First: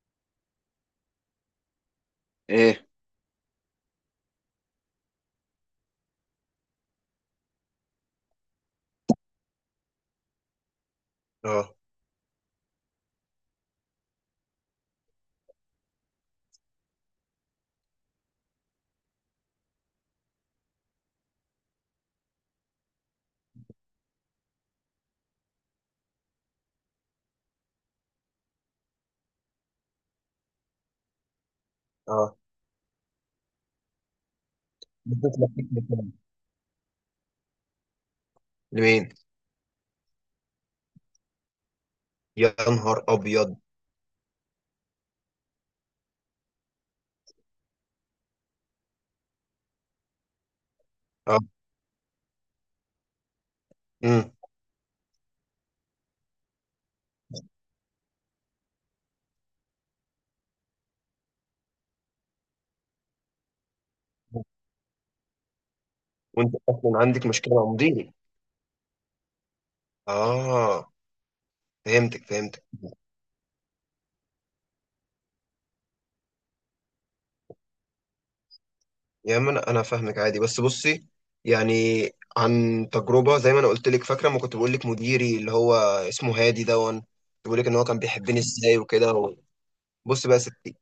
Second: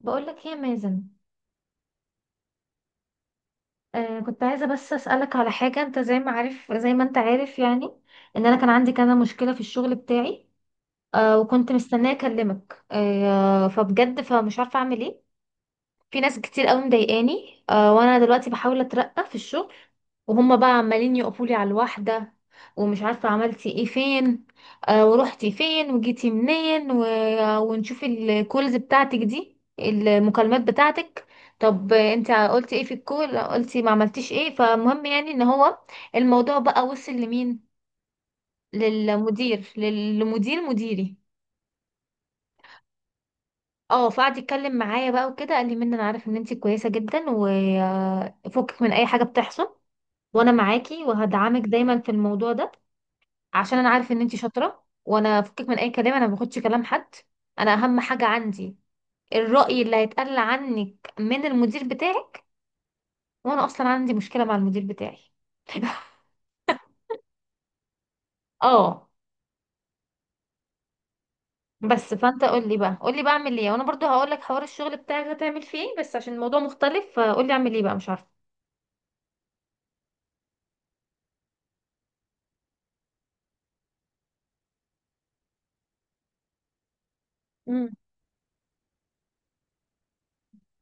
بقولك ايه يا مازن؟ ايه؟ كنت عايزة بس أسألك على حاجة، انت زي ما انت عارف، يعني ان انا كان عندي كذا مشكلة في الشغل بتاعي. وكنت مستنية اكلمك، فبجد فمش عارفة اعمل ايه. في ناس كتير قوي مضايقاني، وانا دلوقتي بحاول اترقى في الشغل، وهم بقى عمالين يقفولي على الواحده. ومش عارفه عملتي ايه، فين، ورحتي فين، وجيتي منين، ونشوف الكولز بتاعتك دي، المكالمات بتاعتك. طب انت اه، قلتي ايه في الكول؟ قلتي ما عملتيش ايه؟ فمهم يعني بديت ان لفيت هو مكان. الموضوع بقى وصل لمين. لمين؟ للمدير مديري. يا نهار ابيض! اه فقعد يتكلم معايا بقى وكده، قال لي: منى، انا عارف ان انتي كويسه جدا، وفكك من اي حاجه بتحصل، وانا معاكي اه. وهدعمك دايما في الموضوع ده، عشان انا عارف ان امم. انتي شاطره، وانا فكك من اي كلام، انا ما باخدش كلام حد. انا اهم حاجه عندي الراي اللي هيتقال عنك من المدير بتاعي، وانا اصلا عندي مشكله مع المدير بتاعي. وانت اصلا عندك مشكله مع مديري. اه اه. بس فهمتك فانت فهمتك قول لي بقى اعمل ايه، وانا برضو هقول لك حوار الشغل بتاعك هتعمل فيه ايه، بس عشان الموضوع مختلف، فقول لي اعمل ايه بقى، مش عارفه. يا ما انا فاهمك عادي، بس بصي. يعني عن تجربه، زي ما انا قلت لك، فاكره ما كنت بقول لك مديري اللي هو اسمه هادي دون؟ بقول لك ان هو امم كان بيحبني ازاي وكده. بص بقى يا ستي،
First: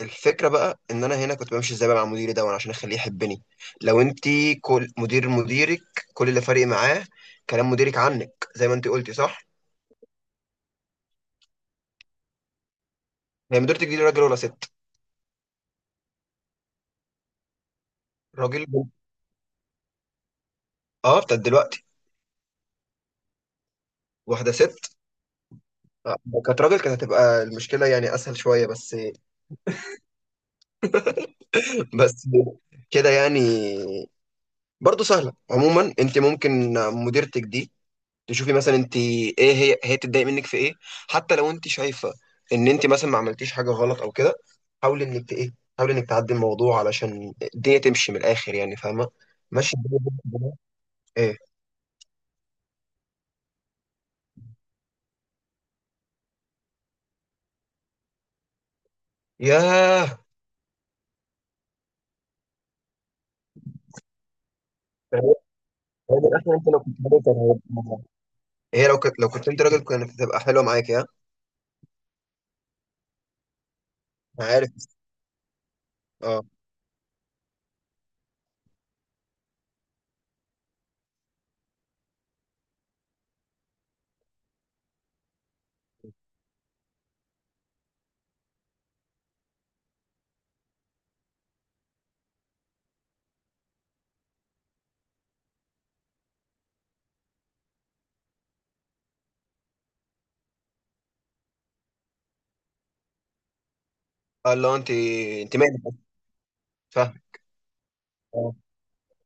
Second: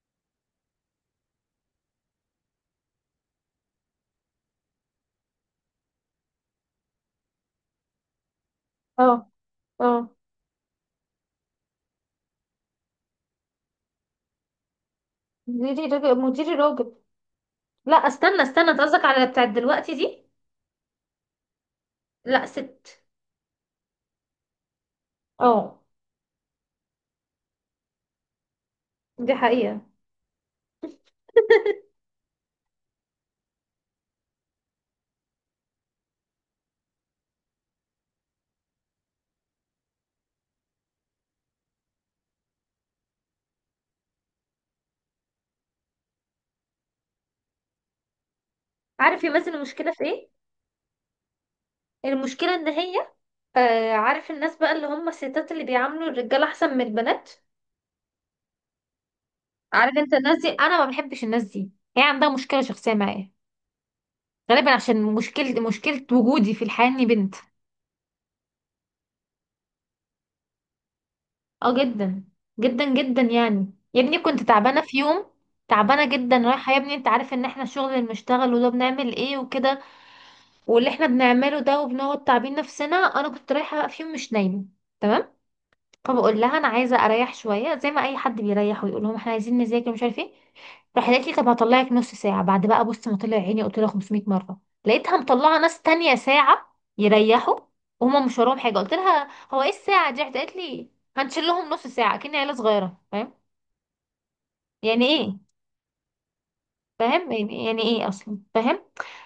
الفكره بقى ان انا هنا كنت بمشي ازاي بقى مع مديري ده، وانا عشان اخليه يحبني. لو انت كل مدير مديرك، كل اللي فارق معاه كلام مديرك عنك، زي ما انت اه، قلتي صح. اه، هي مديرتك دي راجل ولا ست؟ مديري راجل، مديري راجل. لا، استنى راجل؟ استنى، انت قصدك على بتاعت دلوقتي دي؟ اه، بتاعت دلوقتي؟ لا ست. واحده ست؟ اه. آه، كانت راجل كانت هتبقى المشكله يعني اسهل شويه، بس. دي حقيقة. بس كده يعني. برضه سهله عموما. انت ممكن مديرتك دي تشوفي مثلا انت ايه، هي بتتضايق منك في ايه، حتى لو انت شايفه ان انت مثلا ما عملتيش حاجه غلط او كده. حاولي انك ت- ايه حاولي انك تعدي الموضوع علشان الدنيا تمشي من الاخر، يعني فاهمه؟ عارف يا مازن ماشي المشكلة الدنيا في ايه؟ بالراحة. ايه؟ المشكلة ان هي، عارف الناس بقى اللي هم الستات اللي بيعاملوا الرجالة احسن من البنات؟ عارف انت ياه! الناس دي؟ انا ما بحبش الناس دي. هي عندها مشكلة شخصية معايا، غالبا عشان يعني مشكلة مشكلة يعني من وجودي الاخر، في انت لو الحياة كنت اني راجل كان بنت. هيبقى- هي لو كنت انت راجل، كانت هتبقى حلوه معاك يا... اه جدا، جدا جدا يعني. يا ابني كنت أنا عارف. تعبانة في يوم، تعبانة جدا، اه. رايحة، يا ابني انت عارف ان احنا الشغل اللي بنشتغله ده بنعمل ايه وكده، واللي احنا بنعمله ده، وبنقعد تعبين نفسنا. انا كنت رايحه في يوم مش نايمه، تمام؟ فبقول لها: انا عايزه اريح شويه، زي ما اي حد بيريح، ويقول لهم احنا عايزين نذاكر، مش عارف ايه. راح قالت لي: طب هطلعك نص ساعه. بعد بقى، بص، ما طلع عيني، قلت لها 500 مره، لقيتها مطلعه ناس تانية ساعه يريحوا وهم مش وراهم حاجه. قلت لها: هو ايه الساعه دي؟ راحت قالت لي: هنشيل لهم نص ساعه. كأني عيله صغيره، فاهم؟ اه اللي هو انت. يعني ايه؟ انت مالك أصلاً؟ فاهم. فاهم؟ يعني ايه اصلا؟ اه. فاهم؟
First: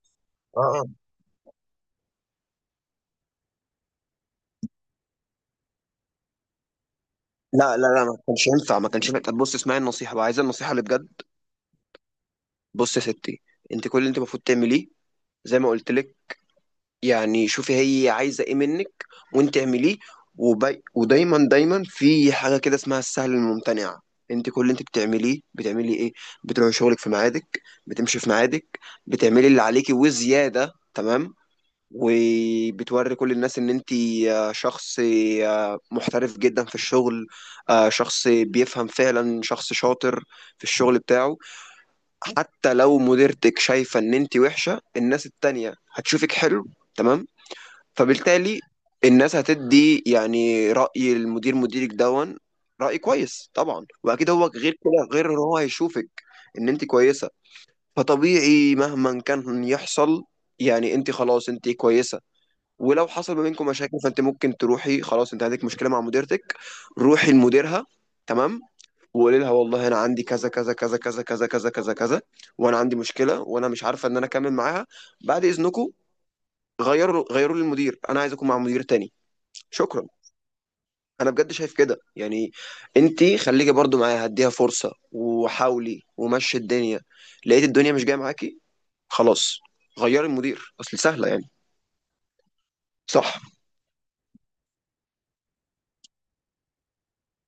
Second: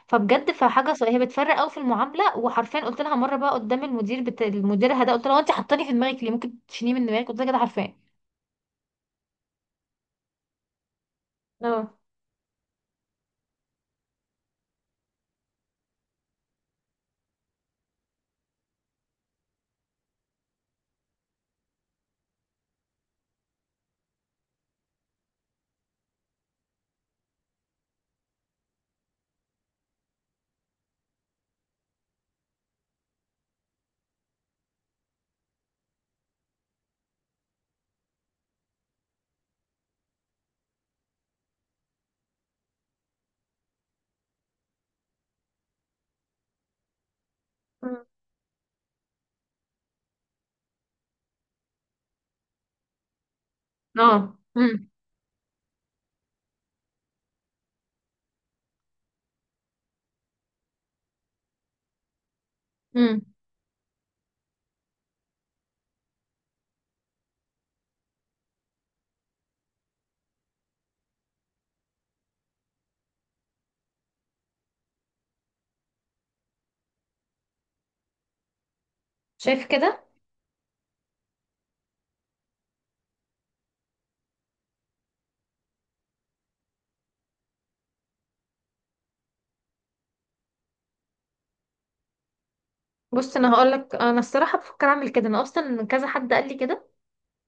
فبجد اه. آه. فحاجه هي بتفرق قوي في المعامله. وحرفيا قلت لها مره بقى قدام المدير، المدير ده، قلت لها: هو انت حطاني في دماغك ليه؟ ممكن تشيليه من دماغك؟ قلت لها كده لا لا حرفيا. لا، ما كانش ينفع، ما كانش ينفع. طب بص، اسمعي النصيحه بقى، عايزه النصيحه اللي بجد؟ اه. بص يا ستي، انت كل اللي انت المفروض تعمليه، زي ما قلت لك، يعني شوفي، هي عايزة ايه منك وانت اعمليه. ودايما دايما في حاجة كده اسمها السهل الممتنع. انت كل اللي انت بتعمليه بتعملي ايه؟ بتروحي شغلك في ميعادك، بتمشي في ميعادك، بتعملي اللي عليكي وزيادة، تمام. وبتوري كل الناس ان انت شخص، محترف جدا في الشغل، شخص بيفهم فعلا، شخص شاطر في الشغل بتاعه. حتى لو مديرتك شايفة ان انت وحشة، الناس التانية هتشوفك حلو، تمام. مم. فبالتالي الناس هتدي يعني رأي المدير مديرك دون. رأي كويس طبعا، واكيد اه. هو غير كده، غير ان هو هيشوفك ان انت كويسة. فطبيعي مهما كان يحصل، يعني انت خلاص انت كويسة. ولو امم حصل ما بينكم مشاكل، فانت ممكن تروحي، خلاص انت عندك مشكلة مع مديرتك، روحي لمديرها، تمام. وقولي لها والله انا عندي كذا كذا كذا كذا كذا كذا كذا كذا، وانا عندي مشكله وانا مش عارفه ان انا اكمل معاها، بعد اذنكم غيروا لي المدير، انا عايز اكون مع مدير تاني. شايف شكرا. كده؟ انا بجد شايف كده يعني. انت خليكي برضو معايا، هديها فرصه وحاولي ومشي الدنيا، لقيت الدنيا مش جايه معاكي، خلاص غيري المدير، اصل سهله يعني، بص، صح. انا هقول لك، انا الصراحه بفكر اعمل كده، انا اصلا كذا حد قال لي كده،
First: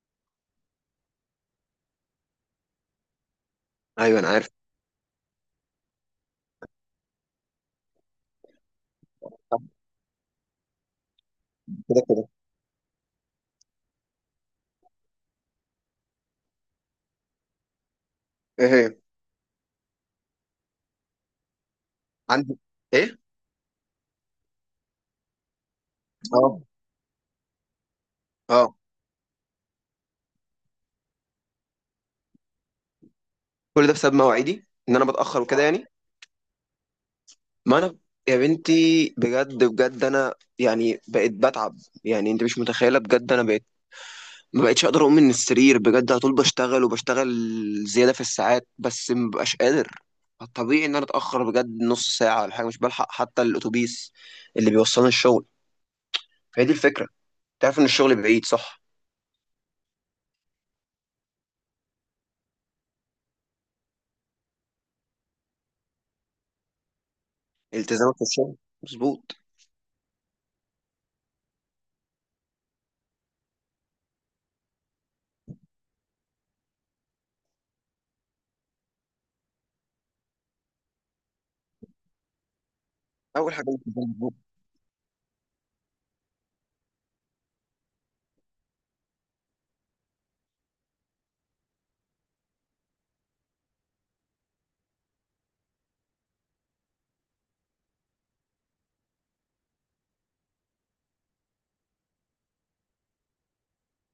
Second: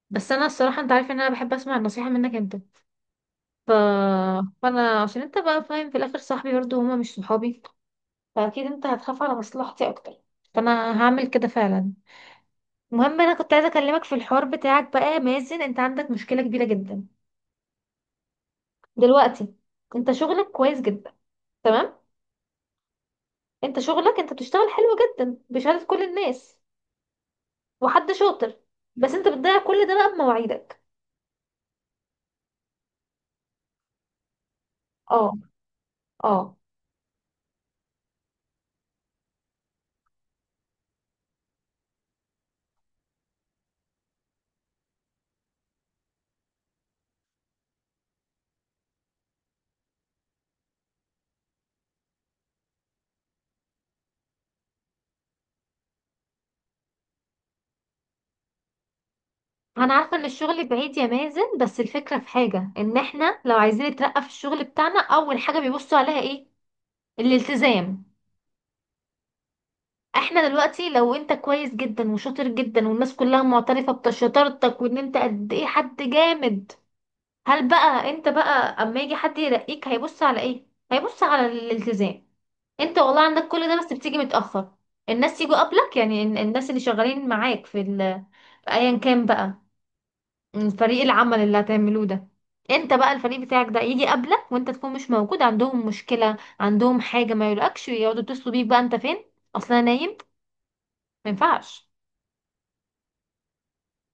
بس انا الصراحه انت عارف ان انا بحب اسمع النصيحه منك انت، ف... ايوه انا عارف. فانا عشان انت بقى فاهم في الاخر، صاحبي برضو، هما مش صحابي، فاكيد انت هتخاف على مصلحتي اكتر، فانا هعمل كده فعلا. كده كده. المهم، انا كنت عايزه اكلمك في الحوار بتاعك بقى يا مازن، انت عندك مشكله كبيره جدا ايه هي؟ دلوقتي. انت شغلك كويس جدا، تمام؟ عندي. ايه؟ انت شغلك، انت بتشتغل حلو جدا بشهاده كل الناس، اه. وحد شاطر. اه. بس انت بتضيع كل ده بقى بمواعيدك. كل ده بسبب مواعيدي، ان انا اه. بتاخر وكده يعني. اه، ما انا يا بنتي بجد بجد انا يعني بقيت بتعب، يعني انت مش متخيله بجد، انا بقيت ما بقتش اقدر اقوم من السرير بجد، على طول بشتغل وبشتغل زياده في الساعات، بس ما ببقاش قادر. طبيعي ان انا اتاخر بجد نص ساعه ولا حاجه، مش بلحق حتى الاتوبيس اللي بيوصلني الشغل. فهي دي الفكره، تعرف ان الشغل بعيد صح؟ انا عارفه ان الشغل بعيد يا مازن، بس الفكره في حاجه، ان احنا لو عايزين نترقى في الشغل بتاعنا، اول حاجه بيبصوا عليها ايه؟ الالتزام. التزامك في الشغل مظبوط. احنا دلوقتي لو انت كويس جدا وشاطر جدا، والناس كلها معترفه بشطارتك وان انت قد ايه حد جامد، هل بقى انت بقى اما يجي حد يرقيك هيبص على ايه؟ هيبص على الالتزام. انت والله عندك اول حاجه كل ده، بس الالتزام، بتيجي مظبوط. متأخر. الناس يجوا قبلك، يعني الناس اللي شغالين معاك في في ايا كان بقى، فريق العمل اللي هتعملوه ده، انت بقى الفريق بتاعك ده يجي قبلك وانت تكون مش موجود، عندهم مشكلة، عندهم حاجة، ما يقولكش، يقعدوا يتصلوا بيك بقى، انت فين؟ اصلا نايم. ما ينفعش.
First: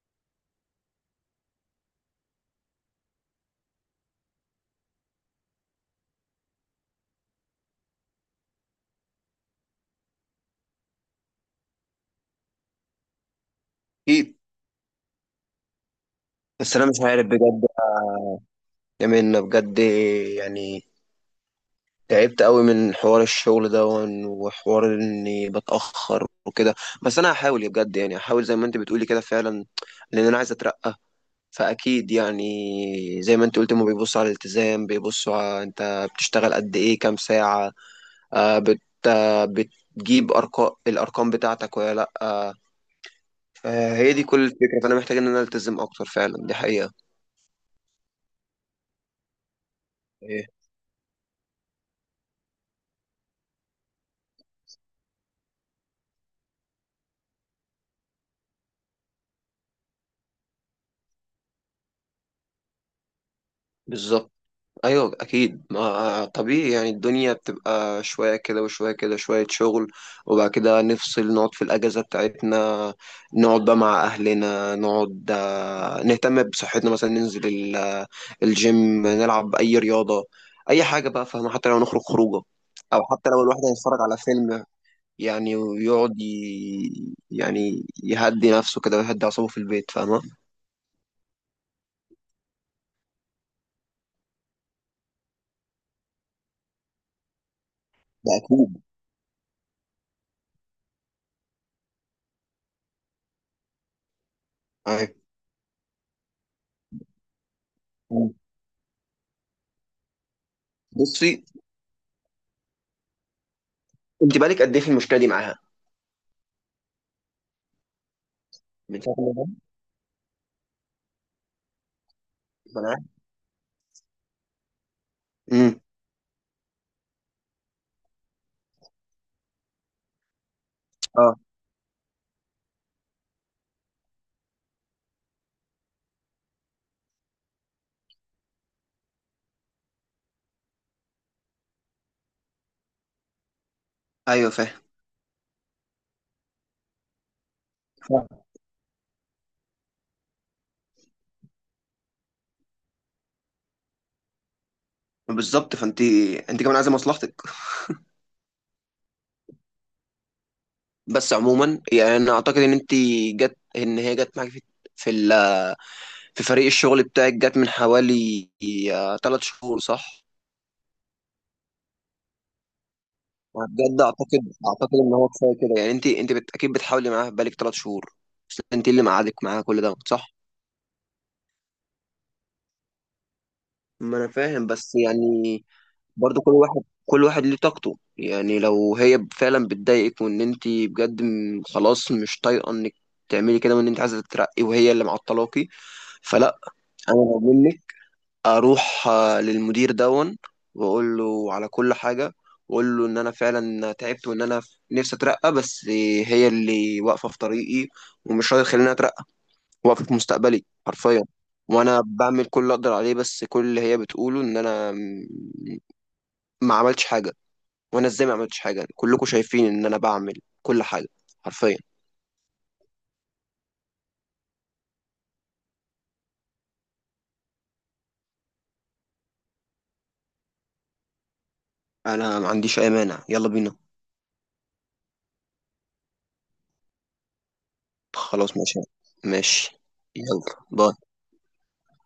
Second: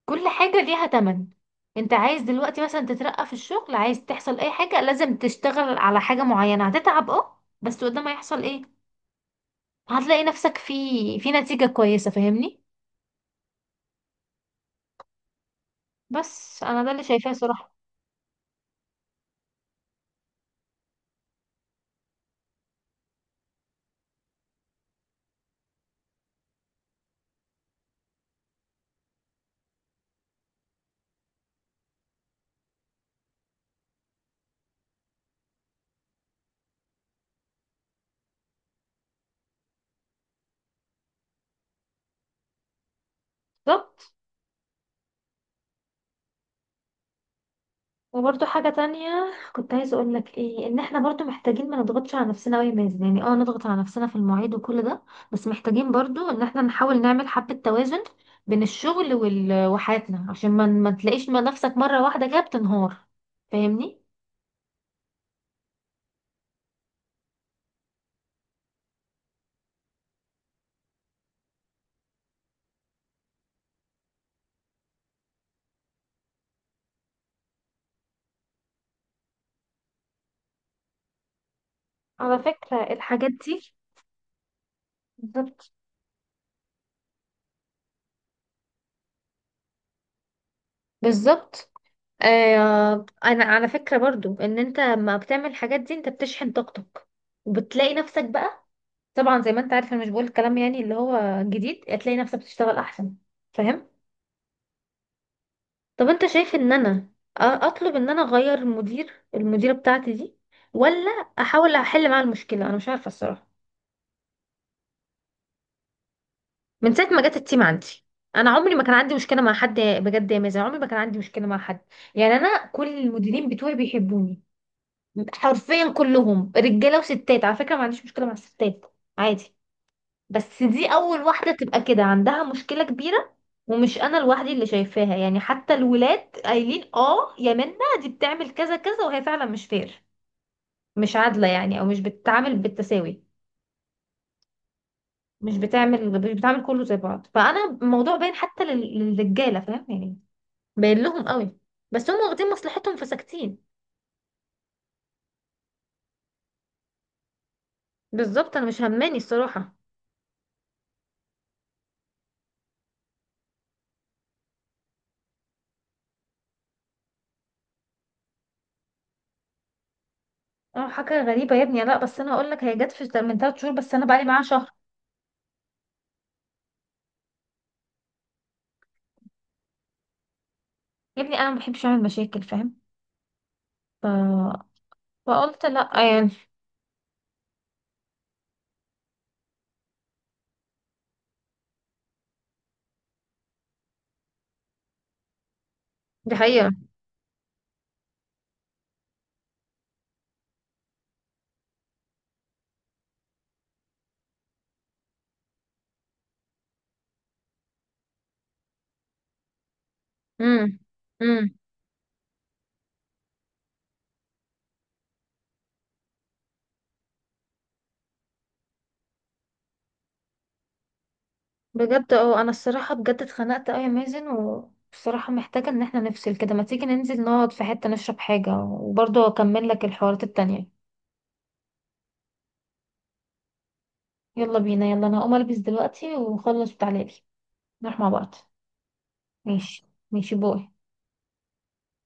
كل حاجة ليها تمن. انت عايز دلوقتي مثلا تترقى في الشغل، عايز تحصل اي حاجة، لازم تشتغل على حاجة معينة، هتتعب، اه، بس قدام هيحصل ايه؟ هتلاقي نفسك في نتيجة كويسة، فاهمني؟ اكيد. بس بس انا انا ده مش اللي عارف شايفاه بجد صراحة. يا منى، بجد، يعني تعبت قوي من حوار الشغل ده، وحوار اني بتأخر وكده. بس انا هحاول يا، بجد يعني هحاول زي ما انت بتقولي كده فعلا، لان انا عايز اترقى. فاكيد يعني زي ما انت قلت، ما بيبصوا على الالتزام، بيبصوا على انت بتشتغل قد ايه، كام ساعة. آه بت آه بتجيب ارقام، الارقام بتاعتك ولا لا. بالظبط. فهي دي كل الفكرة، فانا محتاج ان انا التزم اكتر فعلا، دي حقيقة. وبرضه حاجة تانية كنت عايزة اقول لك إيه، ايه، ان احنا برضه محتاجين ما نضغطش على نفسنا أوي يا مازن، يعني اه نضغط على نفسنا في المواعيد وكل ده، بس محتاجين برضه ان احنا نحاول نعمل حبة توازن بين الشغل وحياتنا، عشان ما تلاقيش ما نفسك مرة واحدة كده بتنهار، فاهمني؟ بالظبط. ايوه اكيد، ما طبيعي يعني، الدنيا بتبقى شويه كده وشويه كده، شويه شغل، وبعد كده نفصل، نقعد في الاجازه بتاعتنا، نقعد بقى مع اهلنا، نقعد نهتم بصحتنا مثلا، ننزل الجيم، نلعب اي رياضه، اي حاجه بقى، فاهمه؟ حتى لو نخرج على خروجه، فكرة او حتى الحاجات لو الواحد دي هيتفرج على فيلم يعني، بالظبط. ويقعد يعني يهدي نفسه كده، ويهدي اعصابه في البيت، فاهمه؟ بالظبط. آه، انا على فكرة برضو ان انت لما بتعمل الحاجات دي انت بتشحن طاقتك، وبتلاقي نفسك ده بقى، اكيد. طبعا زي ما انت عارف انا مش بقول الكلام يعني اللي هو جديد، هتلاقي نفسك بتشتغل احسن، فاهم؟ طب انت شايف ان انا اطلب ان انا أيوة. اغير مدير، المديره بتاعتي دي، ولا بصي، احاول احل معاها المشكله؟ انا مش عارفه الصراحه. انت بقالك قد ايه في المشكله دي معاها؟ من ساعه ما جت التيم عندي، انا عمري ما كان من عندي شغل مشكله ده. مع حد بجد يا مازن، عمري ما كان عندي مشكله مع حد. يعني انا ما كل انا عارف. المديرين بتوعي بيحبوني، امم. حرفيا كلهم، رجاله وستات، على فكره، ما عنديش مشكله مع الستات، عادي. بس دي اول اه. واحده تبقى كده عندها مشكله كبيره، ومش انا لوحدي اللي شايفاها يعني، حتى الولاد قايلين: اه يا منى، دي بتعمل كذا كذا، وهي فعلا مش فير، مش عادله يعني، او مش بتتعامل بالتساوي، ايوه فاهم. مش بتعمل، مش بتعمل كله زي بعض. فانا الموضوع باين فاهم. حتى للرجاله، فاهم يعني، باين لهم قوي، بس هم واخدين مصلحتهم فساكتين. بالظبط. فانت، انت كمان عايزه مصلحتك. بالظبط، انا مش هماني الصراحه. بس عموما يعني انا اعتقد ان انت جت ان هي جت معاك في, ال... في فريق الشغل بتاعك، جت من حوالي 3 شهور صح؟ اه حاجه غريبه يا ابني، لا بس انا هقول لك، هي جت في من 3 شهور، بس بجد انا بقالي معاها اعتقد شهر. اعتقد ان هو كفايه كده، يعني اكيد بتحاولي معاها بقالك 3 شهور، بس انت اللي مقعدك معاها كل ده صح؟ يا ابني انا ما بحبش اعمل مشاكل، فاهم؟ ف ما انا فاهم بس فقلت يعني لأ يعني. برضو كل واحد، كل واحد ليه طاقته. يعني لو هي فعلا بتضايقك وان انت بجد خلاص مش طايقه انك تعملي كده، وان انت عايزه تترقي وهي اللي معطلاكي، دي فلا. حقيقة. انا لو منك اروح للمدير دون، واقول له على كل حاجه، واقول له ان انا فعلا تعبت وان انا نفسي اترقى، بس هي اللي واقفه في طريقي ومش راضيه تخليني اترقى، واقفه في مستقبلي امم حرفيا. امم وانا بعمل كل اللي اقدر عليه، بس كل اللي هي بتقوله ان انا ما عملتش حاجه. وانا ازاي ما عملتش حاجه؟ كلكم شايفين ان انا بعمل كل حاجه، حرفيا. بجد انا الصراحة بجد اتخنقت اوي يا مازن، وبصراحة محتاجة ان احنا نفصل كده، ما تيجي ننزل نقعد في حتة نشرب حاجة، وبرضه اكمل لك الحوارات التانية. انا ما عنديش اي مانع، يلا بينا. يلا بينا، يلا، انا هقوم البس دلوقتي ونخلص وتعالي نروح مع بعض. خلاص ماشي. ماشي. ماشي. ماشي، يلا. باي. باي.